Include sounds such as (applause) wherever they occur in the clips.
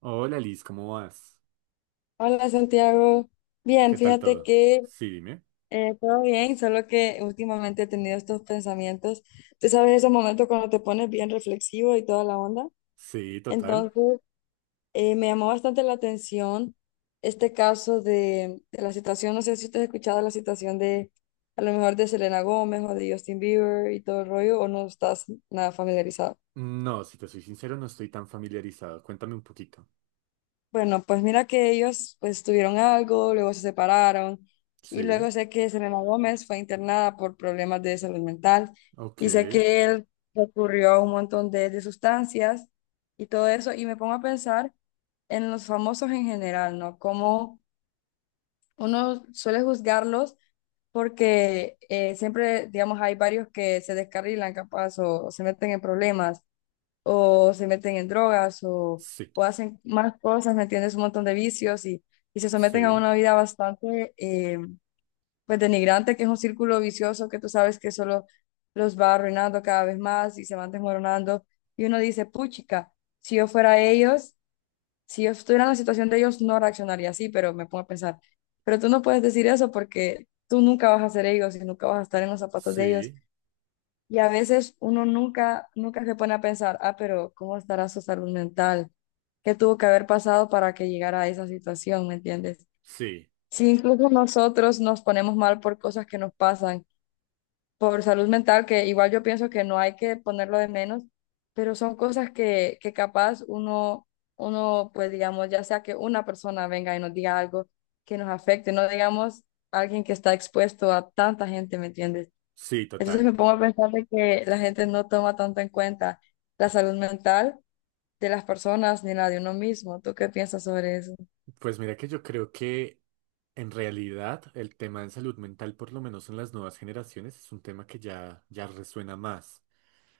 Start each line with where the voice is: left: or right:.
right: Hola Liz, ¿cómo vas?
left: Hola Santiago, bien,
right: ¿Qué tal
left: fíjate
right: todo?
left: que
right: Sí, dime.
left: todo bien, solo que últimamente he tenido estos pensamientos, tú sabes esos momentos cuando te pones bien reflexivo y toda la onda,
right: Sí, total.
left: entonces me llamó bastante la atención este caso de la situación, no sé si te has escuchado la situación de a lo mejor de Selena Gómez o de Justin Bieber y todo el rollo, o no estás nada familiarizado.
right: No, si te soy sincero, no estoy tan familiarizado. Cuéntame un poquito.
left: Bueno, pues mira que ellos pues tuvieron algo, luego se separaron y
right: Sí,
left: luego sé que Selena Gómez fue internada por problemas de salud mental
right: ok.
left: y sé que él recurrió a un montón de sustancias y todo eso y me pongo a pensar en los famosos en general, ¿no? Como uno suele juzgarlos porque siempre, digamos, hay varios que se descarrilan capaz o se meten en problemas o se meten en drogas
right: Sí,
left: o hacen más cosas, ¿me entiendes? Un montón de vicios y se someten a
right: sí,
left: una vida bastante pues denigrante, que es un círculo vicioso que tú sabes que solo los va arruinando cada vez más y se van desmoronando. Y uno dice, puchica, si yo fuera ellos, si yo estuviera en la situación de ellos, no reaccionaría así, pero me pongo a pensar, pero tú no puedes decir eso porque tú nunca vas a ser ellos y nunca vas a estar en los zapatos de ellos.
right: sí,
left: Y a veces uno nunca, nunca se pone a pensar, ah, pero ¿cómo estará su salud mental? ¿Qué tuvo que haber pasado para que llegara a esa situación? ¿Me entiendes?
right: sí,
left: Si incluso nosotros nos ponemos mal por cosas que nos pasan, por salud mental, que igual yo pienso que no hay que ponerlo de menos, pero son cosas que capaz uno, pues digamos, ya sea que una persona venga y nos diga algo que nos afecte, no digamos alguien que está expuesto a tanta gente, ¿me entiendes?
right: sí,
left: Entonces
right: total.
left: me pongo a pensar de que la gente no toma tanto en cuenta la salud mental de las personas ni la de uno mismo. ¿Tú qué piensas sobre eso?
right: Pues mira que yo creo que en realidad el tema de salud mental, por lo menos en las nuevas generaciones, es un tema que ya resuena más.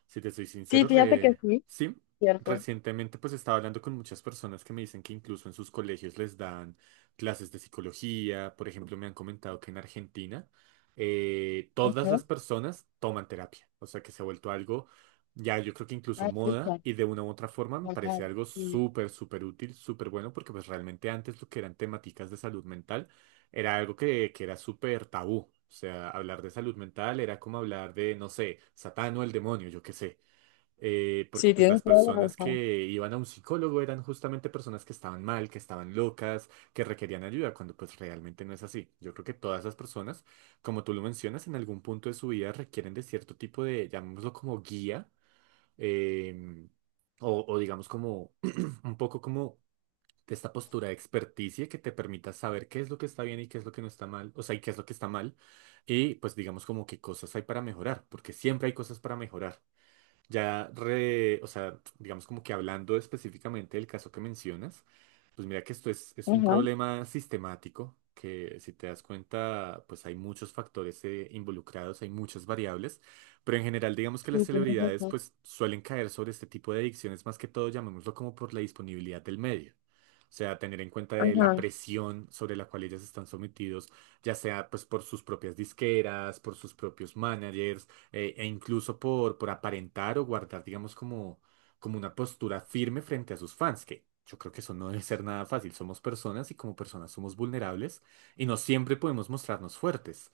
right: Si te soy
left: Sí,
right: sincero,
left: fíjate que sí,
right: sí,
left: cierto.
right: recientemente pues estaba hablando con muchas personas que me dicen que incluso en sus colegios les dan clases de psicología. Por ejemplo, me han comentado que en Argentina todas
left: Ajá.
right: las personas toman terapia. O sea, que se ha vuelto algo ya, yo creo que incluso
left: Ah,
right: moda
left: escucha.
right: y de una u otra forma me
left: Ajá.
right: parece algo
left: Sí.
right: súper, súper útil, súper bueno, porque pues realmente antes lo que eran temáticas de salud mental era algo que era súper tabú. O sea, hablar de salud mental era como hablar de, no sé, Satán o el demonio, yo qué sé. Porque
left: Sí,
right: pues las
left: tienes toda la
right: personas
left: razón.
right: que iban a un psicólogo eran justamente personas que estaban mal, que estaban locas, que requerían ayuda, cuando pues realmente no es así. Yo creo que todas esas personas, como tú lo mencionas, en algún punto de su vida requieren de cierto tipo de, llamémoslo como guía, eh, o digamos como (clears throat) un poco como de esta postura de experticia que te permita saber qué es lo que está bien y qué es lo que no está mal, o sea, y qué es lo que está mal, y pues digamos como qué cosas hay para mejorar, porque siempre hay cosas para mejorar. Ya, o sea, digamos como que hablando específicamente del caso que mencionas, pues mira que esto es un
left: Ajá.
right: problema sistemático, que si te das cuenta, pues hay muchos factores involucrados, hay muchas variables, pero en general digamos que las
left: Sí, tienes
right: celebridades
left: razón.
right: pues suelen caer sobre este tipo de adicciones, más que todo llamémoslo como por la disponibilidad del medio. O sea, tener en cuenta de la
left: Ajá.
right: presión sobre la cual ellas están sometidos, ya sea pues por sus propias disqueras, por sus propios managers, e incluso por aparentar o guardar, digamos, como, como una postura firme frente a sus fans, que yo creo que eso no debe ser nada fácil. Somos personas y como personas somos vulnerables y no siempre podemos mostrarnos fuertes.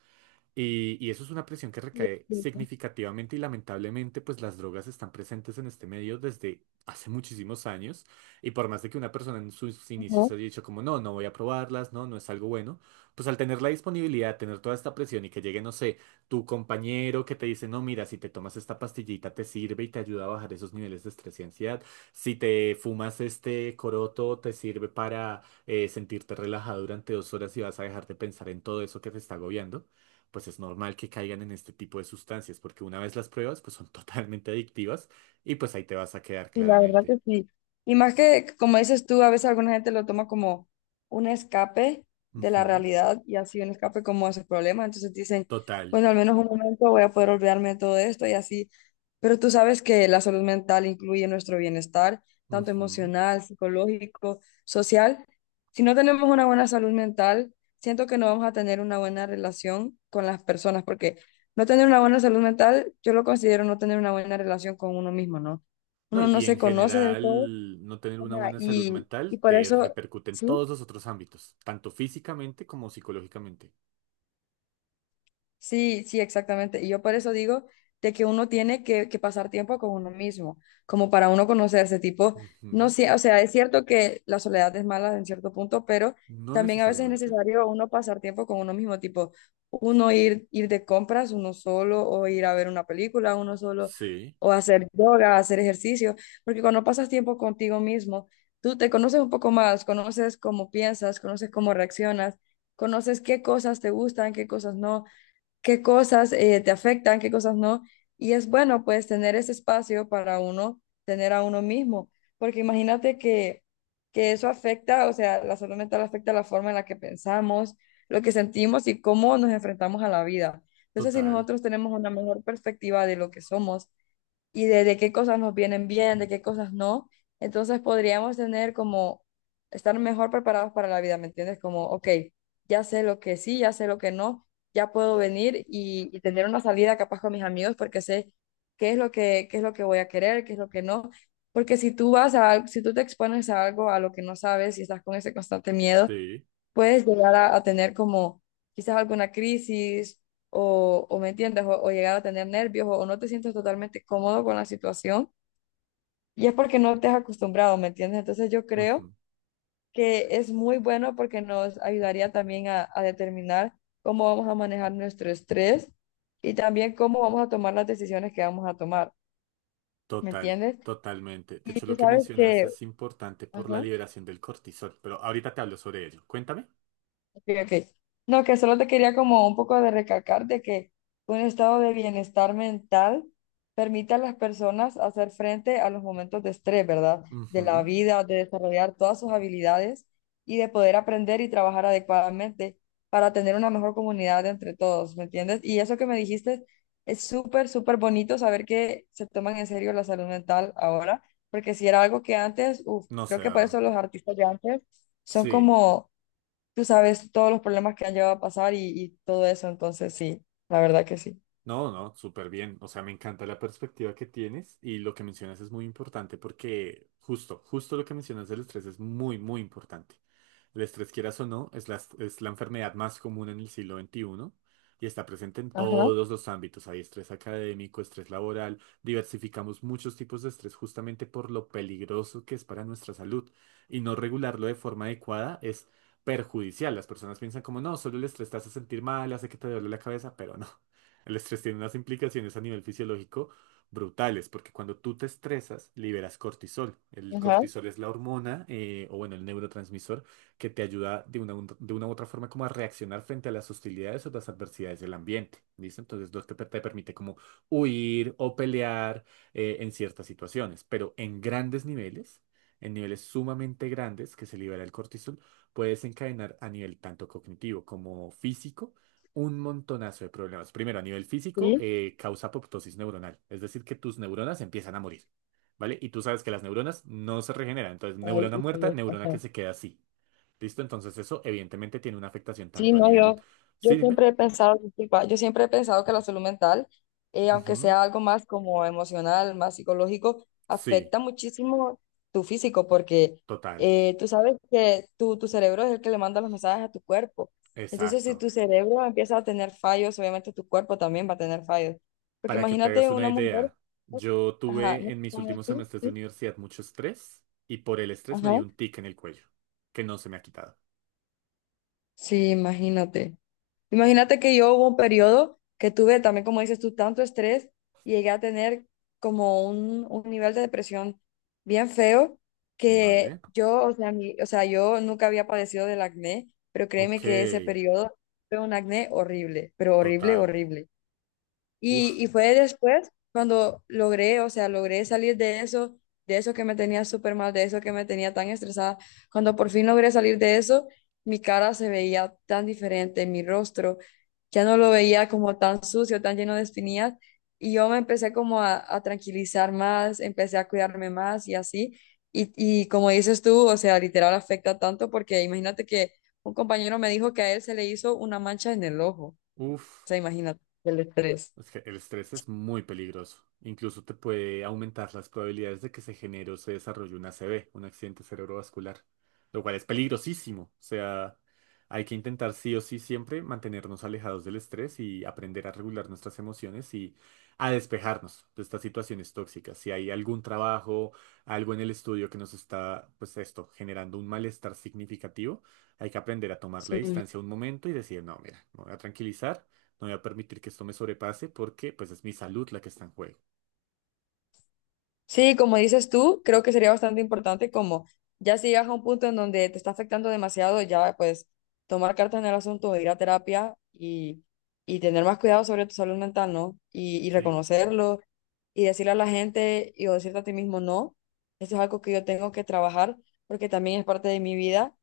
right: Y eso es una presión que
left: Sí,
right: recae
left: sí, sí.
right: significativamente y lamentablemente, pues las drogas están presentes en este medio desde hace muchísimos años. Y por más de que una persona en sus
left: Ajá.
right: inicios haya dicho como, no, no voy a probarlas, no, no es algo bueno, pues al tener la disponibilidad, tener toda esta presión y que llegue, no sé, tu compañero que te dice, no, mira, si te tomas esta pastillita te sirve y te ayuda a bajar esos niveles de estrés y ansiedad. Si te fumas este coroto te sirve para sentirte relajado durante 2 horas y vas a dejar de pensar en todo eso que te está agobiando, pues es normal que caigan en este tipo de sustancias, porque una vez las pruebas, pues son (laughs) totalmente adictivas y pues ahí te vas a quedar
left: Sí, la verdad
right: claramente.
left: que sí. Y más que, como dices tú, a veces alguna gente lo toma como un escape de la
right: Ujú.
left: realidad y así un escape como a sus problemas. Entonces dicen,
right: Total.
left: bueno, al menos un momento voy a poder olvidarme de todo esto y así. Pero tú sabes que la salud mental incluye nuestro bienestar, tanto
right: Ujú.
left: emocional, psicológico, social. Si no tenemos una buena salud mental, siento que no vamos a tener una buena relación con las personas, porque no tener una buena salud mental, yo lo considero no tener una buena relación con uno mismo, ¿no?
right: No,
left: Uno no
right: y
left: se
right: en
left: conoce del todo,
right: general, no tener una
left: ajá,
right: buena salud
left: y
right: mental
left: por
right: te
left: eso,
right: repercute en
left: sí.
right: todos los otros ámbitos, tanto físicamente como psicológicamente.
left: Sí, sí, exactamente. Y yo por eso digo de que uno tiene que pasar tiempo con uno mismo, como para uno conocerse, tipo, no
right: Ujú.
left: sé, o sea, es cierto que la soledad es mala en cierto punto, pero
right: No
left: también a veces es
right: necesariamente.
left: necesario uno pasar tiempo con uno mismo, tipo, uno ir de compras uno solo, o ir a ver una película uno solo,
right: Sí,
left: o hacer yoga, hacer ejercicio, porque cuando pasas tiempo contigo mismo, tú te conoces un poco más, conoces cómo piensas, conoces cómo reaccionas, conoces qué cosas te gustan, qué cosas no, qué cosas te afectan, qué cosas no. Y es bueno, pues, tener ese espacio para uno, tener a uno mismo, porque imagínate que eso afecta, o sea, la salud mental afecta la forma en la que pensamos, lo que sentimos y cómo nos enfrentamos a la vida. Entonces, si
right: total,
left: nosotros tenemos una mejor perspectiva de lo que somos, y de qué cosas nos vienen bien, de qué cosas no. Entonces podríamos tener como estar mejor preparados para la vida, ¿me entiendes? Como, ok, ya sé lo que sí, ya sé lo que no, ya puedo venir y tener una salida capaz con mis amigos porque sé qué es lo que, qué es lo que voy a querer, qué es lo que no. Porque si tú vas a, al- si tú te expones a algo a lo que no sabes y estás con ese constante miedo,
right: sí,
left: puedes llegar a tener como quizás alguna crisis o me entiendes, o llegar a tener nervios o no te sientes totalmente cómodo con la situación y es porque no te has acostumbrado, ¿me entiendes? Entonces yo creo
right: ujú,
left: que es muy bueno porque nos ayudaría también a determinar cómo vamos a manejar nuestro estrés y también cómo vamos a tomar las decisiones que vamos a tomar, ¿me
right: total,
left: entiendes?
right: totalmente. De
left: Y
right: hecho,
left: tú
right: lo que
left: sabes
right: mencionas
left: que...
right: es importante por la
left: Ajá.
right: liberación del cortisol, pero ahorita te hablo sobre ello. Cuéntame.
left: Ok, ok. No, que solo te quería como un poco de recalcar de que un estado de bienestar mental permite a las personas hacer frente a los momentos de estrés, ¿verdad? De la
right: Ujú.
left: vida, de desarrollar todas sus habilidades y de poder aprender y trabajar adecuadamente para tener una mejor comunidad entre todos, ¿me entiendes? Y eso que me dijiste es súper, súper bonito saber que se toman en serio la salud mental ahora, porque si era algo que antes, uf,
right: No
left: creo
right: sé,
left: que por
right: Ava.
left: eso los artistas de antes son
right: Sí,
left: como tú sabes todos los problemas que han llegado a pasar y todo eso, entonces sí, la verdad que sí.
right: no, no, súper bien. O sea, me encanta la perspectiva que tienes y lo que mencionas es muy importante porque justo, justo lo que mencionas del estrés es muy, muy importante. El estrés, quieras o no, es la enfermedad más común en el siglo XXI y está presente en
left: Ajá,
right: todos los ámbitos. Hay estrés académico, estrés laboral, diversificamos muchos tipos de estrés justamente por lo peligroso que es para nuestra salud, y no regularlo de forma adecuada es perjudicial. Las personas piensan como, no, solo el estrés te hace sentir mal, hace que te duele la cabeza, pero no. El estrés tiene unas implicaciones a nivel fisiológico brutales, porque cuando tú te estresas, liberas cortisol. El
left: ajá,
right: cortisol es la hormona, o bueno, el neurotransmisor, que te ayuda de una u otra forma como a reaccionar frente a las hostilidades o las adversidades del ambiente. ¿Listo? Entonces, lo que te permite como huir o pelear en ciertas situaciones, pero en grandes niveles, en niveles sumamente grandes que se libera el cortisol, puede desencadenar a nivel tanto cognitivo como físico un montonazo de problemas. Primero, a nivel físico,
left: sí.
right: causa apoptosis neuronal, es decir, que tus neuronas empiezan a morir, ¿vale? Y tú sabes que las neuronas no se regeneran, entonces
left: Ay,
right: neurona muerta,
left: híjole,
right: neurona que
left: ajá.
right: se queda así, ¿listo? Entonces eso evidentemente tiene una afectación
left: Sí,
right: tanto a
left: no,
right: nivel...
left: yo,
right: Sí,
left: yo
right: dime.
left: siempre he pensado, disculpa, yo siempre he pensado que la salud mental, aunque
right: Ujú.
left: sea algo más como emocional, más psicológico,
right: Sí,
left: afecta muchísimo tu físico, porque
right: total,
left: tú sabes que tu cerebro es el que le manda los mensajes a tu cuerpo. Entonces, si
right: exacto.
left: tu cerebro empieza a tener fallos, obviamente tu cuerpo también va a tener fallos. Porque
right: Para que te hagas
left: imagínate
right: una
left: una mujer,
right: idea, yo
left: ajá,
right: tuve
left: no,
right: en mis
left: como
right: últimos
left: tú,
right: semestres de
left: tú,
right: universidad mucho estrés y por el estrés me
left: ajá,
right: dio un tic en el cuello, que no se me ha quitado,
left: sí, imagínate. Imagínate que yo hubo un periodo que tuve también, como dices tú, tanto estrés y llegué a tener como un nivel de depresión bien feo que
right: ¿vale?
left: yo, o sea, mi- o sea, yo nunca había padecido del acné, pero créeme
right: Ok,
left: que ese periodo fue un acné horrible, pero horrible,
right: total.
left: horrible.
right: Uf.
left: Y fue después cuando logré, o sea, logré salir de eso que me tenía súper mal, de eso que me tenía tan estresada. Cuando por fin logré salir de eso, mi cara se veía tan diferente, mi rostro ya no lo veía como tan sucio, tan lleno de espinillas. Y yo me empecé como a tranquilizar más, empecé a cuidarme más y así. Y como dices tú, o sea, literal afecta tanto porque imagínate que un compañero me dijo que a él se le hizo una mancha en el ojo. O
right: Uf,
left: sea, imagínate el estrés.
right: es que el estrés es muy peligroso. Incluso te puede aumentar las probabilidades de que se genere o se desarrolle un ACV, un accidente cerebrovascular, lo cual es peligrosísimo. O sea, hay que intentar sí o sí siempre mantenernos alejados del estrés y aprender a regular nuestras emociones y a despejarnos de estas situaciones tóxicas. Si hay algún trabajo, algo en el estudio que nos está, pues esto, generando un malestar significativo, hay que aprender a tomar la
left: Sí.
right: distancia un momento y decir, no, mira, me voy a tranquilizar. No voy a permitir que esto me sobrepase porque pues es mi salud la que está en juego.
left: Sí, como dices tú, creo que sería bastante importante como ya si llegas a un punto en donde te está afectando demasiado, ya pues tomar cartas en el asunto, ir a terapia y tener más cuidado sobre tu salud mental, ¿no? Y
right: Sí.
left: reconocerlo y decirle a la gente y o decirte a ti mismo, no, esto es algo que yo tengo que trabajar porque también es parte de mi vida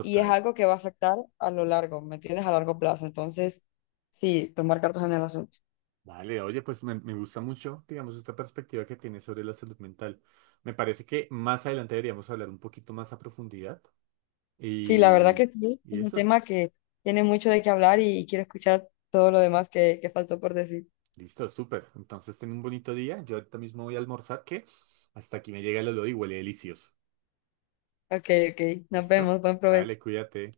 left: y es algo que va a afectar a lo largo, ¿me entiendes? A largo plazo. Entonces, sí, tomar cartas en el asunto.
right: Vale, oye, pues me gusta mucho, digamos, esta perspectiva que tienes sobre la salud mental. Me parece que más adelante deberíamos hablar un poquito más a profundidad.
left: Sí, la verdad
right: Y,
left: que sí,
right: y
left: es un
right: eso,
left: tema que tiene mucho de qué hablar y quiero escuchar todo lo demás que faltó por decir.
right: listo, súper. Entonces, ten un bonito día. Yo ahorita mismo voy a almorzar, que hasta aquí me llega el olor y huele delicioso.
left: Ok, ok, nos
right: ¿Listo?
left: vemos, buen provecho.
right: Dale, cuídate.